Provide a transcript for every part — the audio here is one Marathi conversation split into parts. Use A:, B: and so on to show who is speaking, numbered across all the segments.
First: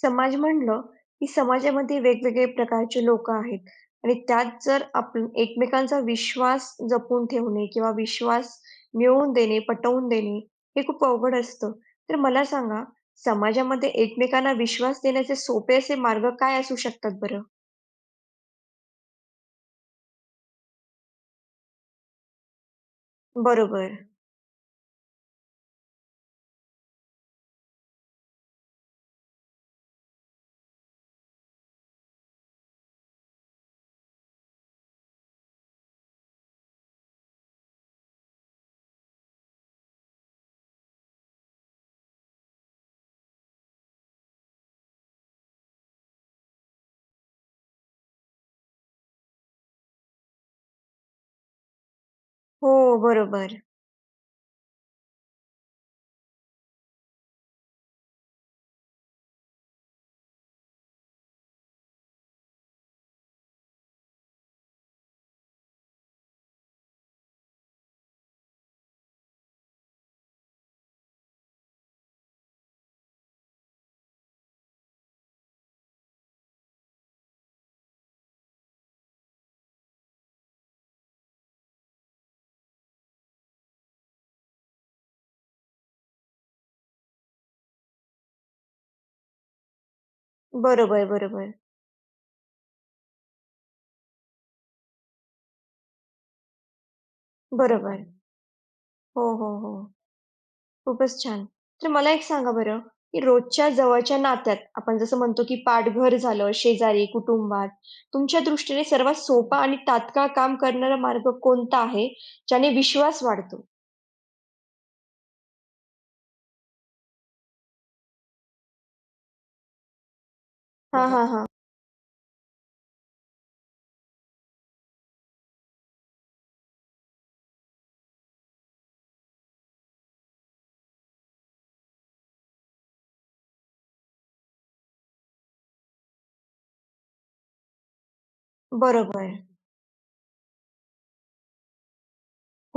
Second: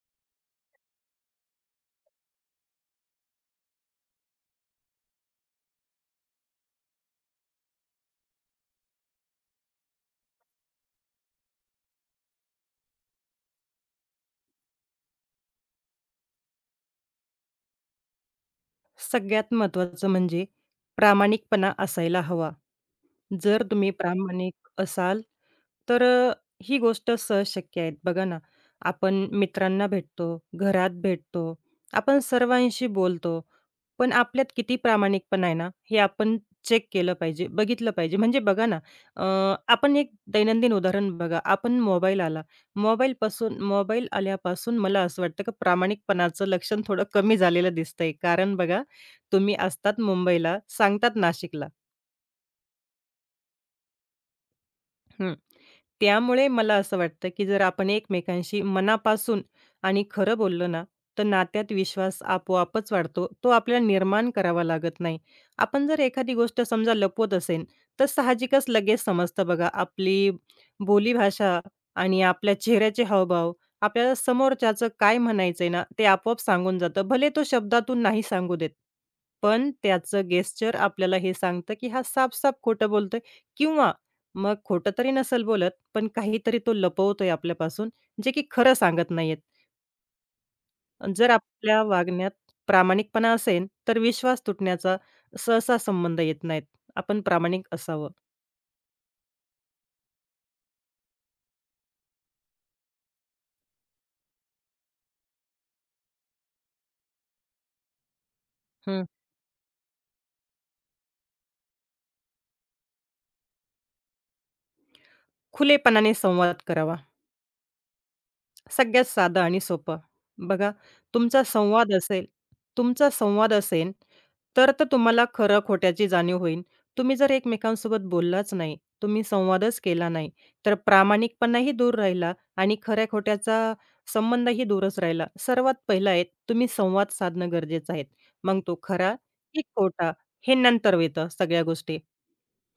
A: समाज म्हणलं, की समाजामध्ये वेगवेगळे प्रकारचे लोकं आहेत आणि त्यात जर आपण एकमेकांचा विश्वास जपून ठेवणे किंवा विश्वास मिळवून देणे, पटवून देणे हे खूप अवघड असतं. तर मला सांगा, समाजामध्ये एकमेकांना विश्वास देण्याचे सोपे असे मार्ग काय असू शकतात बरं?
B: सगळ्यात महत्त्वाचं म्हणजे प्रामाणिकपणा असायला हवा. जर तुम्ही
A: बरोबर.
B: प्रामाणिक असाल, तर ही गोष्ट सहज शक्य आहे. बघा ना, आपण मित्रांना भेटतो, घरात भेटतो, आपण सर्वांशी बोलतो. पण आपल्यात किती प्रामाणिकपणा आहे ना, हे आपण चेक केलं पाहिजे, बघितलं पाहिजे. म्हणजे बघा ना, अ, आपण एक दैनंदिन उदाहरण बघा. आपण मोबाईल आला. मोबाईल आल्यापासून मला असं वाटतं की प्रामाणिकपणाचं लक्षण थोडं कमी झालेलं दिसतंय. कारण बघा, तुम्ही असतात मुंबईला, सांगतात नाशिकला.
A: हो, बरोबर.
B: हं. त्यामुळे मला असं वाटतं, की जर आपण एकमेकांशी मनापासून आणि खरं बोललो ना, तर नात्यात विश्वास आपोआपच वाढतो. तो आपल्याला निर्माण करावा लागत नाही. आपण जर एखादी गोष्ट समजा लपवत असेन, तर साहजिकच लगेच समजतं बघा. आपली बोलीभाषा आणि आपल्या चेहऱ्याचे हावभाव आपल्याला समोरच्याचं काय म्हणायचंय ना, ते आपोआप सांगून जातं. भले तो शब्दातून नाही सांगू देत, पण त्याचं गेस्चर आपल्याला हे सांगतं, की हा साफ-साफ खोटं बोलतोय किंवा मग खोटं तरी नसेल बोलत, पण काहीतरी तो लपवतोय आपल्यापासून, जे की खरं सांगत नाहीयेत.
A: बरोबर,
B: अन्
A: बरोबर.
B: जर
A: बरोबर.
B: आपल्या वागण्यात प्रामाणिकपणा असेल, तर विश्वास तुटण्याचा सहसा संबंध येत नाहीत. आपण प्रामाणिक
A: बरोबर.
B: असावं.
A: हो, हो, हो. खूपच छान. तर मला एक सांगा बरं, की रोजच्या जवळच्या नात्यात आपण जसं म्हणतो, की पाठघर झालं, शेजारी, कुटुंबात, तुमच्या दृष्टीने
B: हं.
A: सर्वात सोपा आणि तात्काळ काम करणारा मार्ग कोणता आहे, ज्याने विश्वास वाढतो?
B: खुलेपणाने संवाद करावा. सगळ्यात साधं आणि सोपं. बघा तुमचा
A: हां,
B: संवाद असेल तुमचा संवाद असेल, तर तर तुम्हाला खरं-खोट्याची जाणीव होईल. तुम्ही जर एकमेकांसोबत बोललाच नाही, तुम्ही संवादच केला नाही, तर प्रामाणिकपणाही दूर राहिला आणि खऱ्या-खोट्याचा संबंधही दूरच राहिला. सर्वात पहिलं आहे तुम्ही संवाद साधणं गरजेचं आहे. मग तो खरा
A: बरोबर.
B: की खोटा हे नंतर येतं सगळ्या गोष्टी.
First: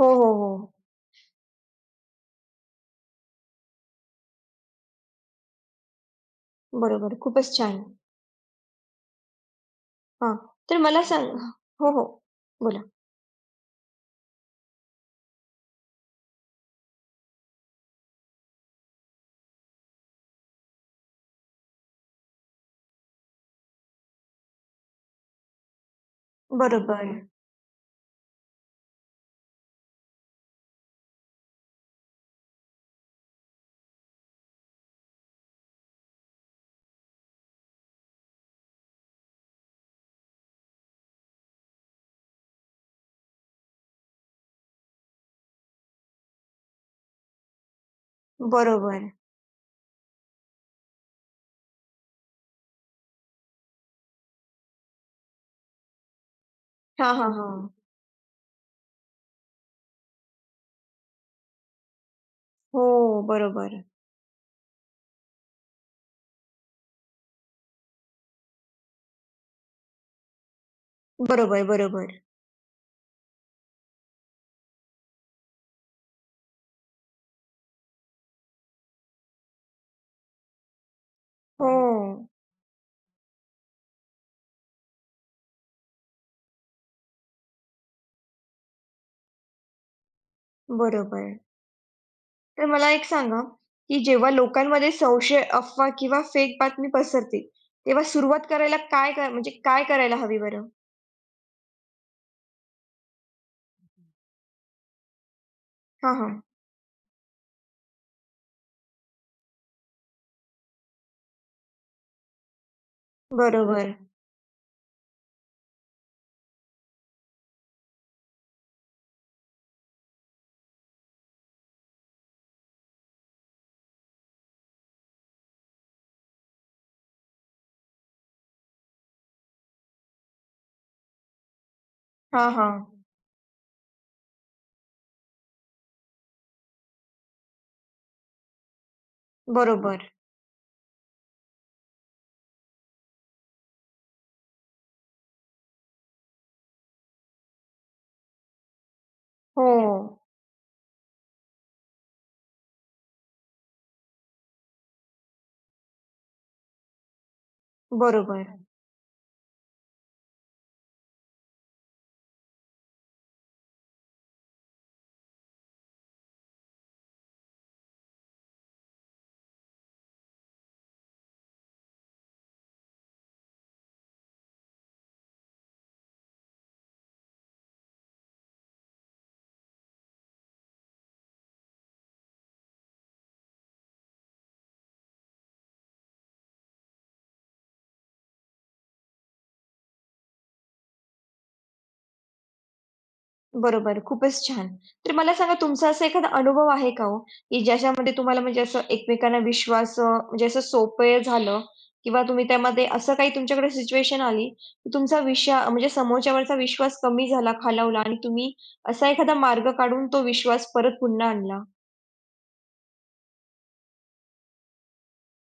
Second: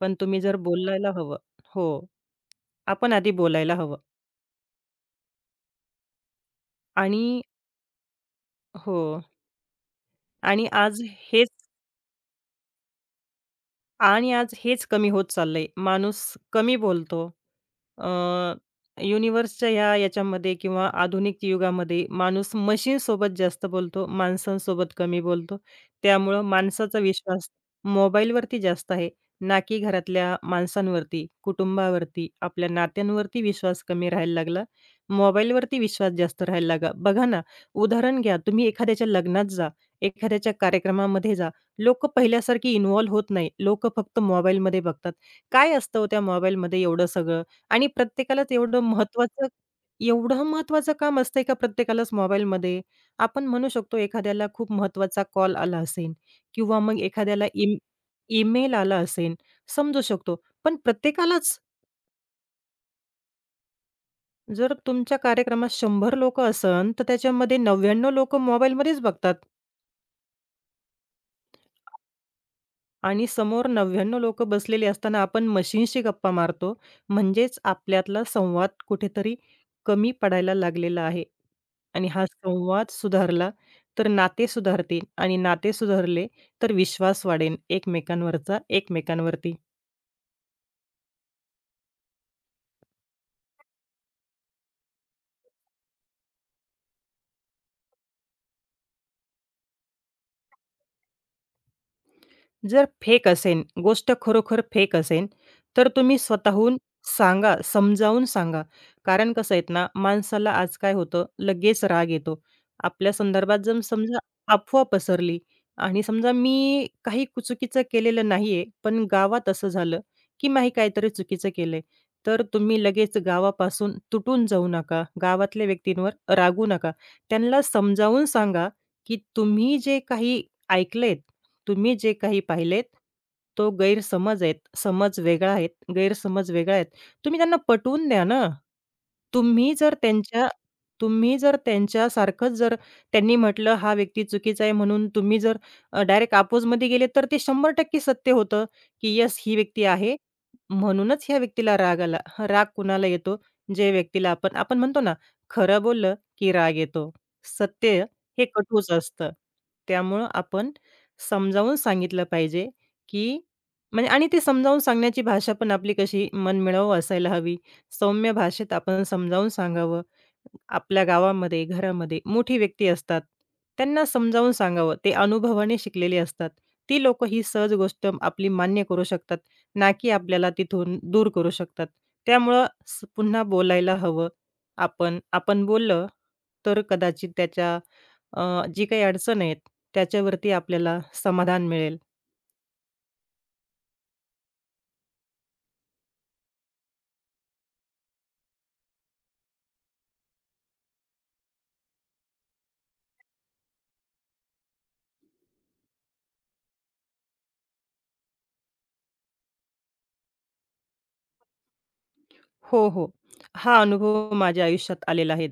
A: हां, बरोबर. हो, हो,
B: तुम्ही जर
A: हो.
B: बोलायला हवं. हो, आपण आधी बोलायला हवं
A: बरोबर.
B: आणि
A: खूपच छान.
B: हो.
A: हां,
B: आणि
A: तर
B: आज
A: मला सांग
B: हेच
A: हो, हो. बोला.
B: आणि आज हेच कमी होत चाललंय. माणूस कमी बोलतो. अ, युनिव्हर्सच्या ह्या याच्यामध्ये किंवा आधुनिक युगामध्ये माणूस मशीनसोबत जास्त बोलतो, माणसांसोबत कमी बोलतो. त्यामुळं माणसाचा
A: बरोबर,
B: विश्वास मोबाईलवरती जास्त आहे, ना की घरातल्या माणसांवरती, कुटुंबावरती, आपल्या नात्यांवरती विश्वास कमी राहायला लागला. मोबाईलवरती विश्वास जास्त राहायला लागला. बघा ना, उदाहरण घ्या, तुम्ही एखाद्याच्या लग्नात जा, एखाद्याच्या कार्यक्रमामध्ये जा. लोकं पहिल्यासारखी इन्व्हॉल्व होत नाही. लोक फक्त मोबाईलमध्ये बघतात. काय असतं हो त्या मोबाईलमध्ये एवढं सगळं? आणि प्रत्येकालाच
A: बरोबर.
B: एवढं महत्त्वाचं काम असतंय का प्रत्येकालाच मोबाईलमध्ये? आपण म्हणू शकतो एखाद्याला खूप महत्त्वाचा कॉल आला असेल किंवा मग
A: हां, हां,
B: एखाद्याला
A: हां.
B: ईमेल आला असेल, समजू शकतो. पण प्रत्येकालाच
A: हो, बरोबर.
B: जर तुमच्या कार्यक्रमात 100 लोकं असन, तर त्याच्यामध्ये 99 लोकं मोबाईलमध्येच बघतात.
A: बरोबर, बरोबर.
B: आणि समोर 99 लोक बसलेली असताना आपण मशीनशी गप्पा मारतो, म्हणजेच आपल्यातला संवाद कुठेतरी कमी पडायला लागलेला आहे.
A: हो,
B: आणि हा संवाद सुधारला तर नाते सुधारतील आणि नाते सुधारले तर विश्वास वाढेल एकमेकांवरचा एकमेकांवरती.
A: बरोबर. तर मला एक सांगा, की जेव्हा लोकांमध्ये संशय, अफवा किंवा फेक बातमी पसरते, तेव्हा सुरुवात करायला काय कर म्हणजे काय करायला हवी बरं?
B: जर फेक असेन, गोष्ट खरोखर फेक असेन, तर
A: हां,
B: तुम्ही
A: हां.
B: स्वतःहून सांगा, समजावून सांगा. कारण कसं आहेत ना, माणसाला आज काय होतं, लगेच राग येतो. आपल्या संदर्भात जर
A: बरोबर.
B: समजा अफवा पसरली आणि समजा मी काही चुकीचं केलेलं नाहीये, पण गावात असं झालं, की मी काहीतरी चुकीचं केलंय. तर तुम्ही लगेच गावापासून तुटून जाऊ नका. गावातल्या व्यक्तींवर रागवू नका. त्यांना समजावून सांगा, की तुम्ही जे काही ऐकलेत तुम्ही जे काही
A: हां, हां.
B: पाहिलेत, तो गैरसमज आहेत. समज वेगळा आहेत, गैरसमज वेगळा आहेत. तुम्ही त्यांना पटवून द्या ना. तुम्ही जर
A: बरोबर.
B: त्यांच्या तुम्ही जर त्यांच्यासारखंच जर त्यांनी म्हटलं, हा व्यक्ती चुकीचा आहे म्हणून तुम्ही जर डायरेक्ट अपोजमध्ये गेले, तर ते 100% सत्य होतं, की येस ही
A: हो,
B: व्यक्ती आहे.
A: हो.
B: म्हणूनच ह्या व्यक्तीला राग आला. हा राग कुणाला येतो? जे व्यक्तीला आपण आपण म्हणतो ना, खरं बोललं की राग येतो. सत्य हे
A: बरोबर.
B: कटूच असतं. त्यामुळं आपण समजावून सांगितलं पाहिजे, की म्हणजे आणि ते समजावून सांगण्याची भाषा पण आपली कशी मनमिळाऊ असायला हवी. सौम्य भाषेत आपण समजावून सांगावं. आपल्या गावामध्ये, घरामध्ये मोठी व्यक्ती असतात. त्यांना समजावून सांगावं. ते अनुभवाने शिकलेले असतात. ती लोकं ही सहज गोष्ट आपली मान्य करू शकतात, ना की आपल्याला तिथून दूर करू शकतात. त्यामुळं पुन्हा बोलायला हवं आपण. आपण बोललं तर कदाचित त्याच्या जी काही अडचण आहेत त्याच्यावरती आपल्याला समाधान मिळेल.
A: बरोबर, खूपच छान. तर मला सांगा तुमचा असा एखादा अनुभव आहे का हो, की ज्याच्यामध्ये तुम्हाला म्हणजे असं एकमेकांना विश्वास म्हणजे असं सोपं झालं किंवा तुम्ही त्यामध्ये असं काही तुमच्याकडे सिच्युएशन आली, की तुमचा विश्वा म्हणजे समोरच्यावरचा विश्वास कमी झाला, खालावला आणि तुम्ही असा एखादा मार्ग काढून तो विश्वास परत पुन्हा आणला?
B: हो, हो. हा अनुभव माझ्या आयुष्यात आलेला आहे.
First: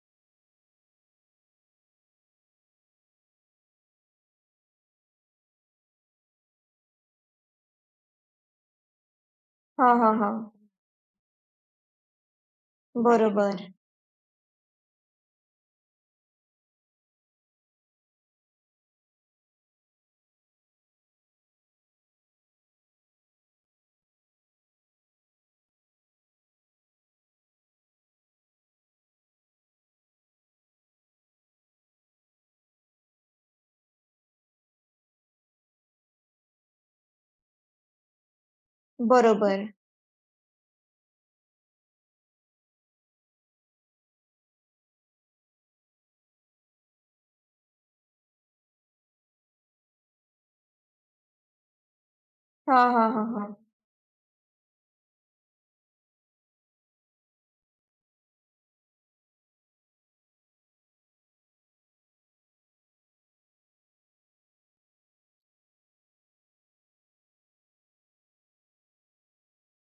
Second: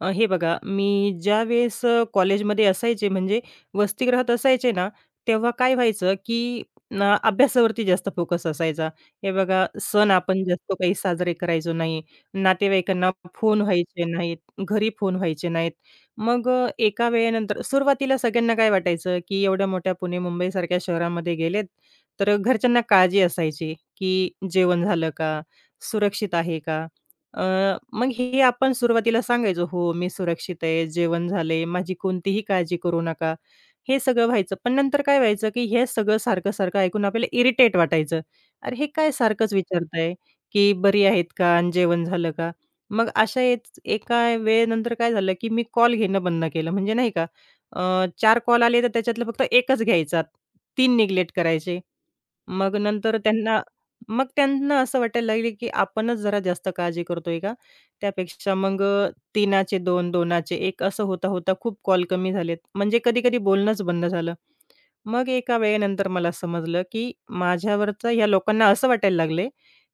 B: हे बघा, मी ज्यावेळेस कॉलेजमध्ये असायचे म्हणजे वसतिगृहात असायचे ना, तेव्हा काय व्हायचं, की ना अभ्यासावरती जास्त फोकस असायचा. हे बघा,
A: हां,
B: सण
A: हां,
B: आपण
A: हां.
B: जास्त काही साजरे करायचो नाही. नातेवाईकांना फोन
A: बरोबर,
B: व्हायचे नाहीत, घरी फोन व्हायचे नाहीत. मग एका वेळेनंतर सुरुवातीला सगळ्यांना काय वाटायचं, की एवढ्या मोठ्या पुणे, मुंबईसारख्या शहरामध्ये गेलेत, तर घरच्यांना काळजी असायची, की जेवण झालं का? सुरक्षित आहे का? मग हे आपण सुरुवातीला सांगायचो, "हो, मी सुरक्षित आहे, जेवण झालंय, माझी कोणतीही काळजी करू नका." हे सगळं व्हायचं. पण नंतर काय व्हायचं, की हे सगळं सारखं-सारखं ऐकून आपल्याला इरिटेट वाटायचं. "अरे, हे काय सारखंच
A: बरोबर.
B: विचारताय, की बरी आहेत का आणि जेवण झालं का?" मग अशा एका वेळेनंतर काय झालं, की मी कॉल घेणं बंद केलं. म्हणजे नाही का, 4 कॉल आले, तर त्याच्यातले फक्त 1च घ्यायचा. 3 निग्लेक्ट करायचे. मग
A: हां, हां,
B: नंतर
A: हां, हां.
B: त्यांना मग त्यांना असं वाटायला लागले, की आपणच जरा जास्त काळजी करतोय का? त्यापेक्षा मग 3चे 2, 2चे 1 असं होता-होता खूप कॉल कमी झालेत. म्हणजे कधी-कधी बोलणंच बंद झालं. मग एका वेळेनंतर मला समजलं, की माझ्यावरचं ह्या लोकांना असं वाटायला लागले,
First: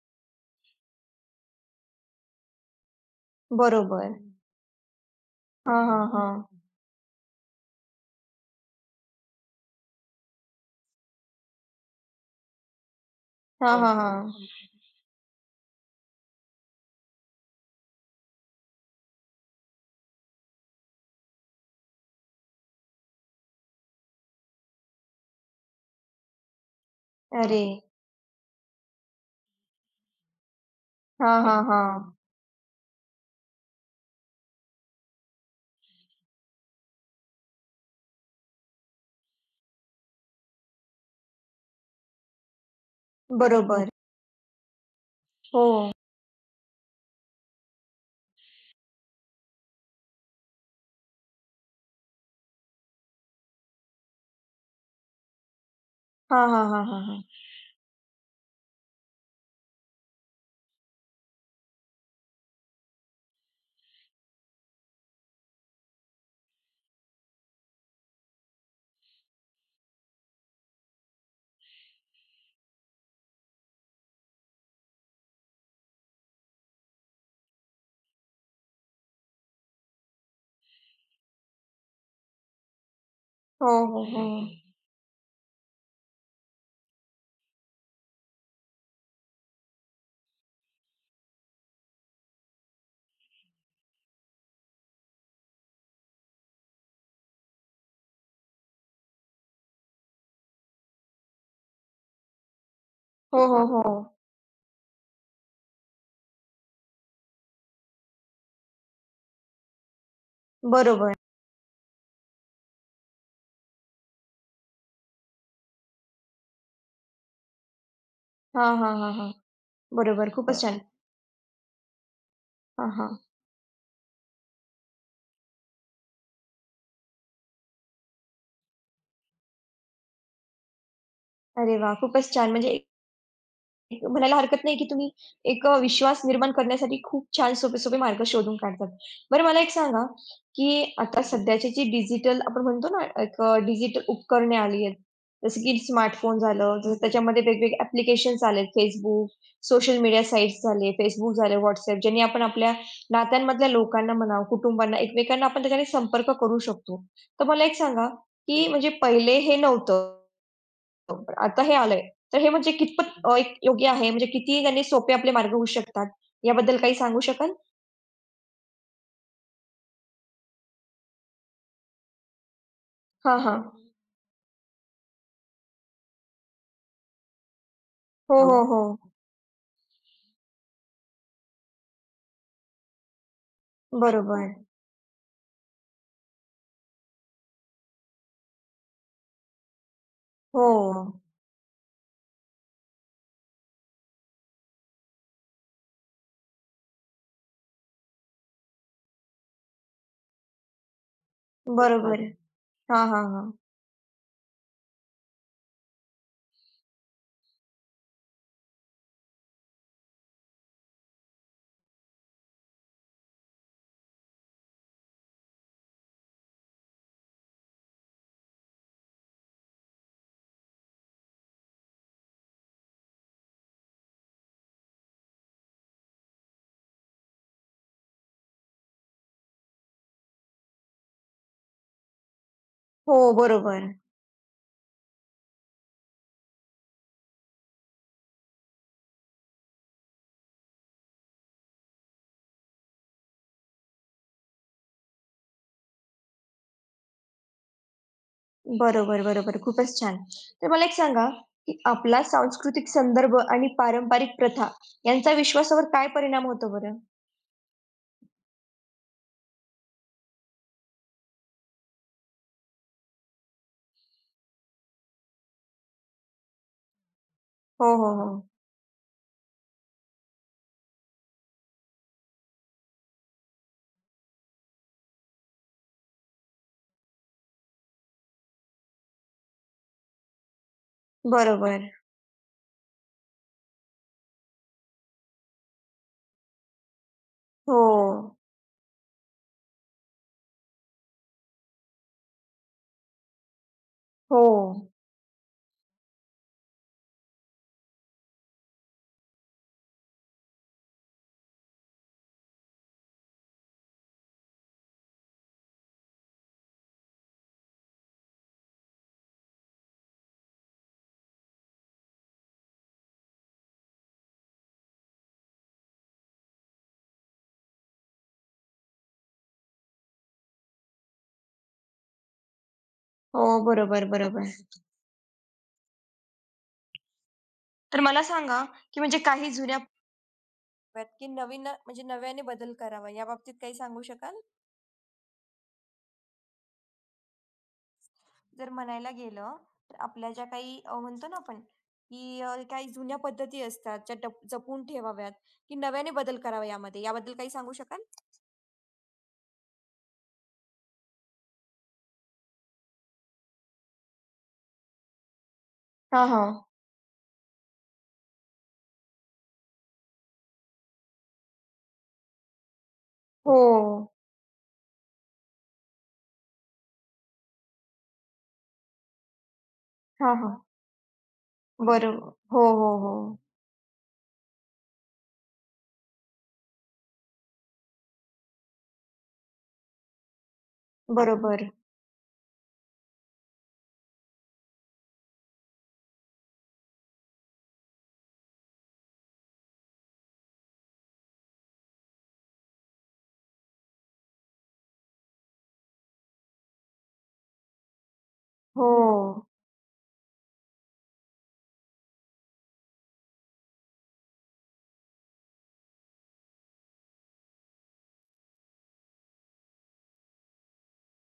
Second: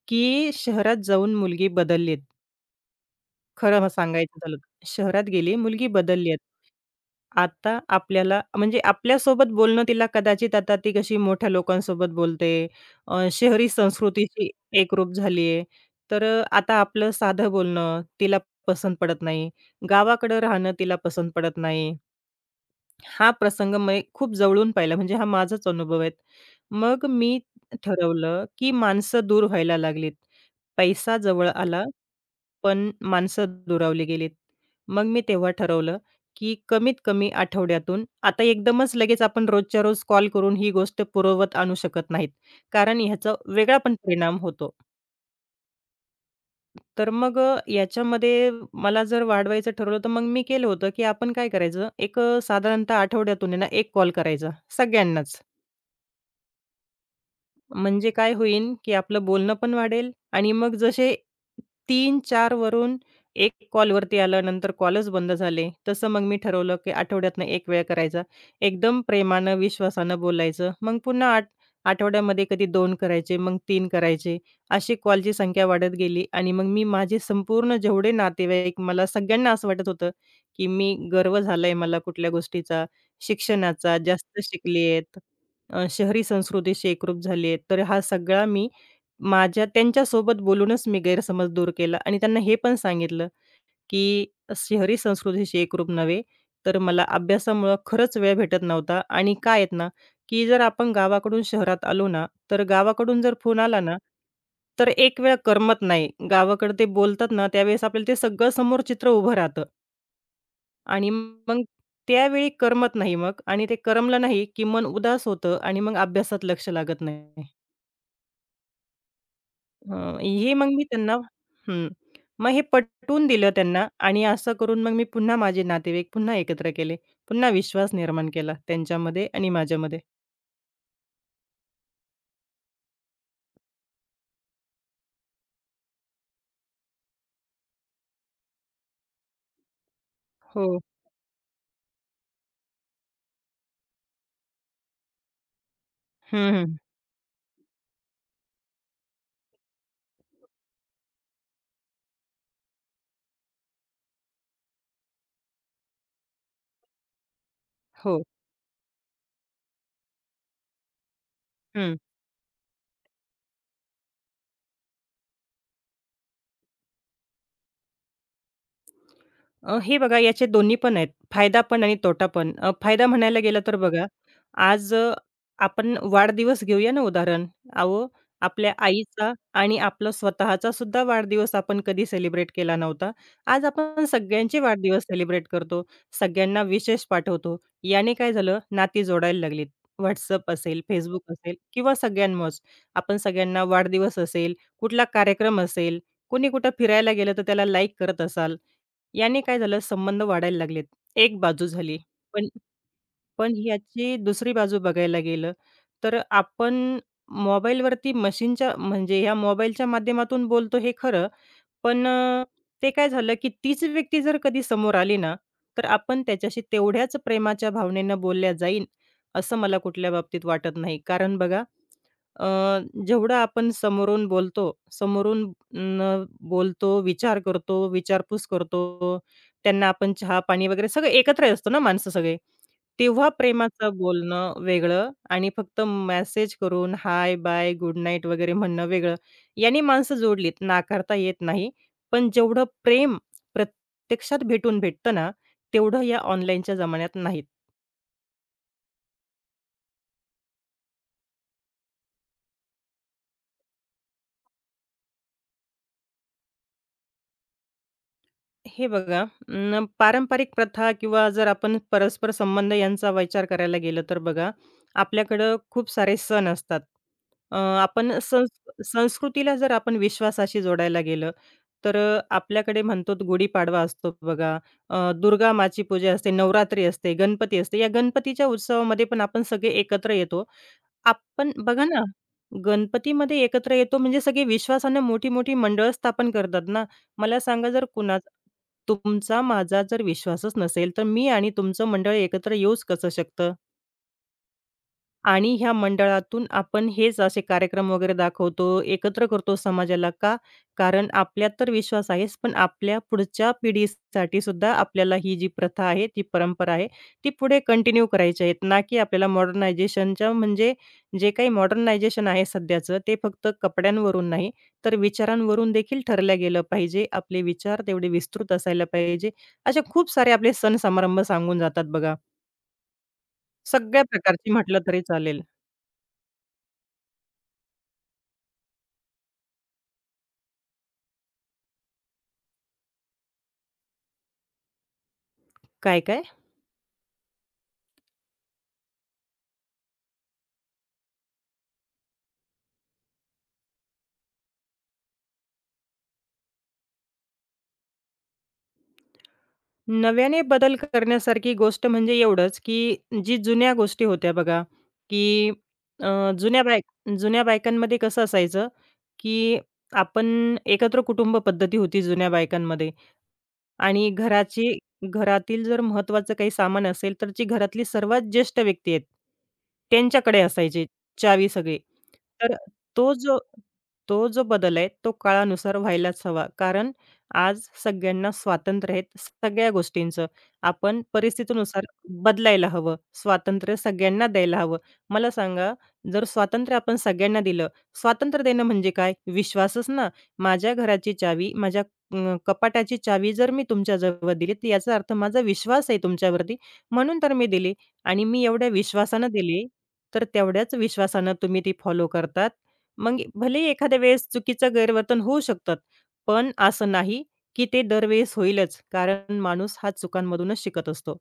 B: की शहरात जाऊन मुलगी बदललीत. खरं
A: बरोबर.
B: सांगायचं झालं तर. शहरात गेली,
A: हां,
B: मुलगी
A: हां,
B: बदलली
A: हां.
B: आता आपल्याला म्हणजे आपल्यासोबत बोलणं तिला कदाचित आता ती कशी मोठ्या लोकांसोबत बोलते. शहरी
A: हां, हां,
B: संस्कृतीशी
A: हां.
B: एकरूप झाली तर आता आपलं साधं बोलणं तिला पसंत पडत नाही. गावाकडं राहणं तिला पसंत पडत नाही. हा प्रसंग मी खूप जवळून पाहिला म्हणजे हा माझाच अनुभव आहे. मग मी
A: अरे!
B: ठरवलं, की माणसं दूर व्हायला लागलीत. पैसा
A: हां,
B: जवळ
A: हां,
B: आला.
A: हां.
B: पण माणसं दुरावली गेलीत. मग मी तेव्हा ठरवलं, की कमीत कमी आठवड्यातून आता एकदमच लगेच आपण रोजच्या रोज कॉल करून ही गोष्ट पूर्ववत आणू शकत नाहीत. कारण ह्याचा वेगळा
A: बरोबर.
B: पण परिणाम होतो.
A: हो.
B: तर मग याच्यामध्ये मला जर वाढवायचं ठरवलं, तर मग मी केलं होतं, की आपण काय करायचं, एक साधारणतः आठवड्यातून आहे ना 1 कॉल करायचा सगळ्यांनाच.
A: हां, हां, हां, हां, हां.
B: म्हणजे काय होईल, की आपलं बोलणं पण वाढेल आणि मग जसे तीन चार वरून 1 कॉलवरती आलं, नंतर कॉलच बंद झाले. तसं मग मी ठरवलं, की आठवड्यातनं एक वेळ करायचा. एकदम प्रेमानं, विश्वासानं बोलायचं. मग पुन्हा आठवड्यामध्ये कधी दोन करायचे, मग 3 करायचे. अशी कॉलची संख्या वाढत गेली आणि मग मी माझे संपूर्ण जेवढे नातेवाईक मला सगळ्यांना असं वाटत होतं, की मी गर्व झालाय मला कुठल्या गोष्टीचा,
A: हो,
B: शिक्षणाचा,
A: हो, हो.
B: जास्त शिकली शहरी संस्कृतीशी एकरूप झाली आहे. तर हा सगळा मी माझ्या त्यांच्यासोबत बोलूनच मी गैरसमज दूर केला आणि त्यांना हे पण सांगितलं, की शहरी संस्कृतीशी एकरूप नव्हे, तर मला अभ्यासामुळं खरंच वेळ भेटत नव्हता आणि काय आहेत ना, की जर आपण गावाकडून शहरात आलो ना, तर गावाकडून जर
A: हो,
B: फोन
A: हो,
B: आला
A: हो.
B: ना, तर एक वेळ करमत नाही. गावाकडे ते बोलतात ना, त्यावेळेस आपल्याला ते सगळं समोर चित्र उभं राहतं. आणि
A: बरोबर.
B: मग त्यावेळी करमत नाही मग आणि ते करमलं नाही, की मन उदास होतं आणि मग अभ्यासात लक्ष लागत नाही.
A: हां, हां, हां, हां.
B: अ,
A: बरोबर.
B: हे
A: खूपच
B: मग मी
A: छान.
B: त्यांना हं. मग हे
A: हां, हां.
B: पटवून दिलं त्यांना आणि असं करून मग मी पुन्हा माझे नातेवाईक पुन्हा एकत्र केले. पुन्हा विश्वास निर्माण केला त्यांच्यामध्ये आणि माझ्यामध्ये.
A: अरे वाह! खूपच छान. म्हणजे एक म्हणायला हरकत नाही, की तुम्ही एक विश्वास निर्माण करण्यासाठी खूप छान सोपे-सोपे मार्ग शोधून काढतात. बरं मला एक सांगा,
B: हो.
A: की आता सध्याची जी डिजिटल आपण म्हणतो ना, एक डिजिटल उपकरणे आली आहेत. जसं की स्मार्टफोन
B: हं, हं.
A: झालं, जसं त्याच्यामध्ये वेगवेगळे ॲप्लिकेशन्स आले Facebook, सोशल मीडिया साइट्स झाले, Facebook झालं, WhatsApp ज्याने आपण आपल्या नात्यांमधल्या लोकांना म्हणा, कुटुंबांना, एकमेकांना आपण त्याच्याने संपर्क करू शकतो. तर मला एक सांगा,
B: हो.
A: की म्हणजे पहिले हे नव्हतं. बरोबर. आता हे आलंय. तर हे म्हणजे कितपत एक योग्य आहे? म्हणजे किती याने सोपे आपले मार्ग होऊ शकतात? याबद्दल काही सांगू शकाल?
B: हे बघा याचे दोन्ही पण आहेत. फायदा पण आणि तोटा पण. फायदा
A: हां,
B: म्हणायला
A: हां.
B: गेलं तर बघा, आज आपण वाढदिवस घेऊया ना उदाहरण. अहो,
A: हो, हो,
B: आपल्या
A: हो.
B: आईचा आणि आपला स्वतःचा सुद्धा वाढदिवस आपण कधी सेलिब्रेट केला नव्हता. आज आपण
A: बरोबर.
B: सगळ्यांचे वाढदिवस सेलिब्रेट करतो. सगळ्यांना विशेष पाठवतो. याने काय झालं, नाती जोडायला लागलीत. WhatsApp
A: हो.
B: असेल, Facebook असेल किंवा सगळ्यांमुळेच. आपण सगळ्यांना वाढदिवस असेल, कुठला कार्यक्रम असेल, कोणी कुठं फिरायला गेलं तर त्याला लाईक करत असाल. याने काय झालं संबंध वाढायला लागलेत. एक बाजू झाली.
A: बरोबर.
B: पण
A: हां, हां, हां.
B: पण ह्याची दुसरी बाजू बघायला गेलं, तर आपण मोबाईलवरती मशीनच्या म्हणजे ह्या मोबाईलच्या माध्यमातून बोलतो हे खरं. पण ते काय झालं, की तीच व्यक्ती जर कधी समोर आली ना, तर आपण त्याच्याशी तेवढ्याच प्रेमाच्या भावनेनं बोलल्या जाईन, असं मला कुठल्या बाबतीत वाटत नाही. कारण बघा, अ, जेवढं आपण समोरून बोलतो, समोरून न बोलतो, विचार करतो, विचारपूस करतो, त्यांना आपण चहा-पाणी वगैरे सगळं एकत्र असतो ना माणसं सगळे.
A: हो,
B: तेव्हा
A: बरोबर.
B: प्रेमाचं बोलणं वेगळं आणि फक्त मेसेज करून हाय, बाय, गुड नाईट वगैरे म्हणणं वेगळं. याने माणसं जोडलीत, नाकारता येत नाही. पण जेवढं प्रेम प्रत्यक्षात भेटून भेटतं ना, तेवढं या ऑनलाईनच्या जमान्यात नाहीत.
A: बरोबर, बरोबर. खूपच छान. तर मला एक सांगा, की आपला सांस्कृतिक संदर्भ आणि पारंपरिक प्रथा यांचा विश्वासावर काय परिणाम होतो बरं?
B: हे बघा पारंपरिक प्रथा किंवा जर आपण परस्पर संबंध यांचा विचार करायला गेलं तर बघा, आपल्याकडं खूप सारे सण असतात. अ,
A: हो, हो,
B: आपण
A: हो.
B: संस संस्कृतीला जर आपण विश्वासाशी जोडायला गेलं, तर आपल्याकडे म्हणतो तो गुढीपाडवा असतो बघा, दुर्गा माची पूजा असते, नवरात्री असते, गणपती असते. या गणपतीच्या उत्सवामध्ये पण आपण सगळे एकत्र येतो आपण बघा
A: बरोबर.
B: ना, गणपतीमध्ये एकत्र येतो म्हणजे सगळे विश्वासाने मोठी-मोठी मंडळं स्थापन करतात ना. मला सांगा
A: हो.
B: जर कुणाचा तुमचा माझा जर विश्वासच नसेल, तर मी आणि तुमचं मंडळ एकत्र येऊच कसं शकतं?
A: हो.
B: आणि ह्या मंडळातून आपण हेच असे कार्यक्रम वगैरे दाखवतो, एकत्र करतो समाजाला. का? कारण आपल्यात तर विश्वास आहेच, पण आपल्या पुढच्या पिढीसाठी सुद्धा आपल्याला ही जी प्रथा आहे, ती परंपरा आहे, ती पुढे कंटिन्यू करायची आहेत. ना की आपल्याला मॉडर्नायझेशनच्या म्हणजे जे काही मॉडर्नायझेशन आहे सध्याचं, ते फक्त कपड्यांवरून नाही, तर विचारांवरून देखील ठरलं गेलं पाहिजे. आपले विचार तेवढे विस्तृत असायला पाहिजे. असे खूप सारे आपले सण समारंभ सांगून जातात बघा.
A: हो.
B: सगळ्या
A: बरोबर, बरोबर.
B: प्रकारची म्हटलं तरी चालेल.
A: तर मला सांगा, की म्हणजे काही जुन्या व्यात की नवीन म्हणजे नव्याने बदल करावा याबाबतीत काही सांगू शकाल?
B: काय, काय?
A: जर म्हणायला गेलं तर आपल्या ज्या काही म्हणतो ना आपण की काही जुन्या पद्धती असतात ज्या जपून ठेवाव्यात की नव्याने बदल करावा यामध्ये याबद्दल काही सांगू शकाल?
B: नव्याने बदल करण्यासारखी गोष्ट म्हणजे एवढंच, की जी जुन्या गोष्टी होत्या बघा, की अ,
A: हां, हां.
B: जुन्या बायक जुन्या बायकांमध्ये कसं असायचं, की आपण एकत्र कुटुंब पद्धती होती जुन्या बायकांमध्ये. आणि
A: हो.
B: घराची घरातील जर महत्त्वाचं काही सामान असेल, तर जी घरातली सर्वात ज्येष्ठ व्यक्ती आहेत,
A: हां,
B: त्यांच्याकडे
A: हां.
B: असायची चावी सगळी.
A: बरो
B: तर
A: हो, हो,
B: तो जो
A: हो.
B: तो जो बदल आहे, तो काळानुसार व्हायलाच हवा. कारण आज सगळ्यांना स्वातंत्र्य आहे सगळ्या गोष्टींचं. आपण
A: बरोबर.
B: परिस्थितीनुसार बदलायला हवं. स्वातंत्र्य सगळ्यांना द्यायला हवं. मला सांगा, जर स्वातंत्र्य आपण सगळ्यांना दिलं, स्वातंत्र्य देणं म्हणजे काय? विश्वासच ना. माझ्या घराची चावी माझ्या अ, कपाटाची चावी जर मी तुमच्याजवळ दिली, तर याचा अर्थ माझा विश्वास आहे तुमच्यावरती, म्हणून तर मी दिली आणि मी एवढ्या विश्वासानं
A: हो.
B: दिली, तर तेवढ्याच विश्वासानं तुम्ही ती फॉलो करतात. मग भले एखाद्या वेळेस चुकीचं गैरवर्तन होऊ शकतात, पण असं नाही की ते दरवेळेस होईलच. कारण माणूस हा चुकांमधूनच शिकत असतो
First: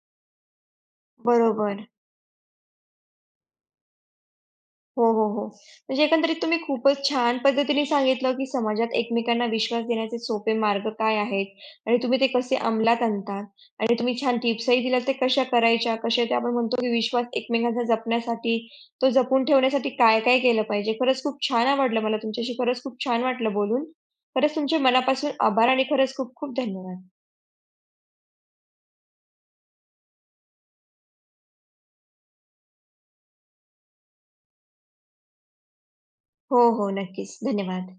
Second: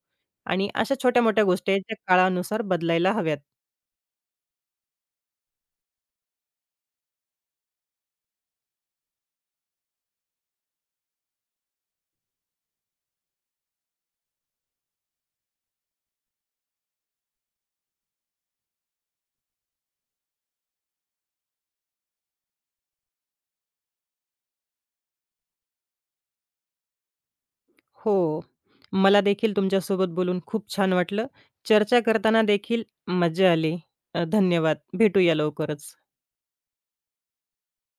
B: आणि अशा छोट्या-मोठ्या गोष्टी आहेत,
A: बरोबर.
B: त्या काळानुसार बदलायला हव्यात.
A: हो, हो, हो. म्हणजे एकंदरीत तुम्ही खूपच छान पद्धतीने सांगितलं, की समाजात एकमेकांना विश्वास देण्याचे सोपे मार्ग काय आहेत आणि तुम्ही ते कसे अंमलात आणतात आणि तुम्ही छान टिप्सही दिल्या ते कशा करायच्या, कशा त्या आपण म्हणतो, की विश्वास एकमेकांचा जपण्यासाठी, तो जपून ठेवण्यासाठी काय-काय केलं पाहिजे. खरंच खूप छान आवडलं मला तुमच्याशी खरंच खूप छान वाटलं बोलून. खरंच तुमचे मनापासून आभार आणि खरंच खूप-खूप धन्यवाद.
B: हो. मला देखील तुमच्यासोबत बोलून खूप छान वाटलं. चर्चा करताना देखील मजा आली. धन्यवाद. भेटूया लवकरच.
A: हो, हो. नक्कीच. धन्यवाद.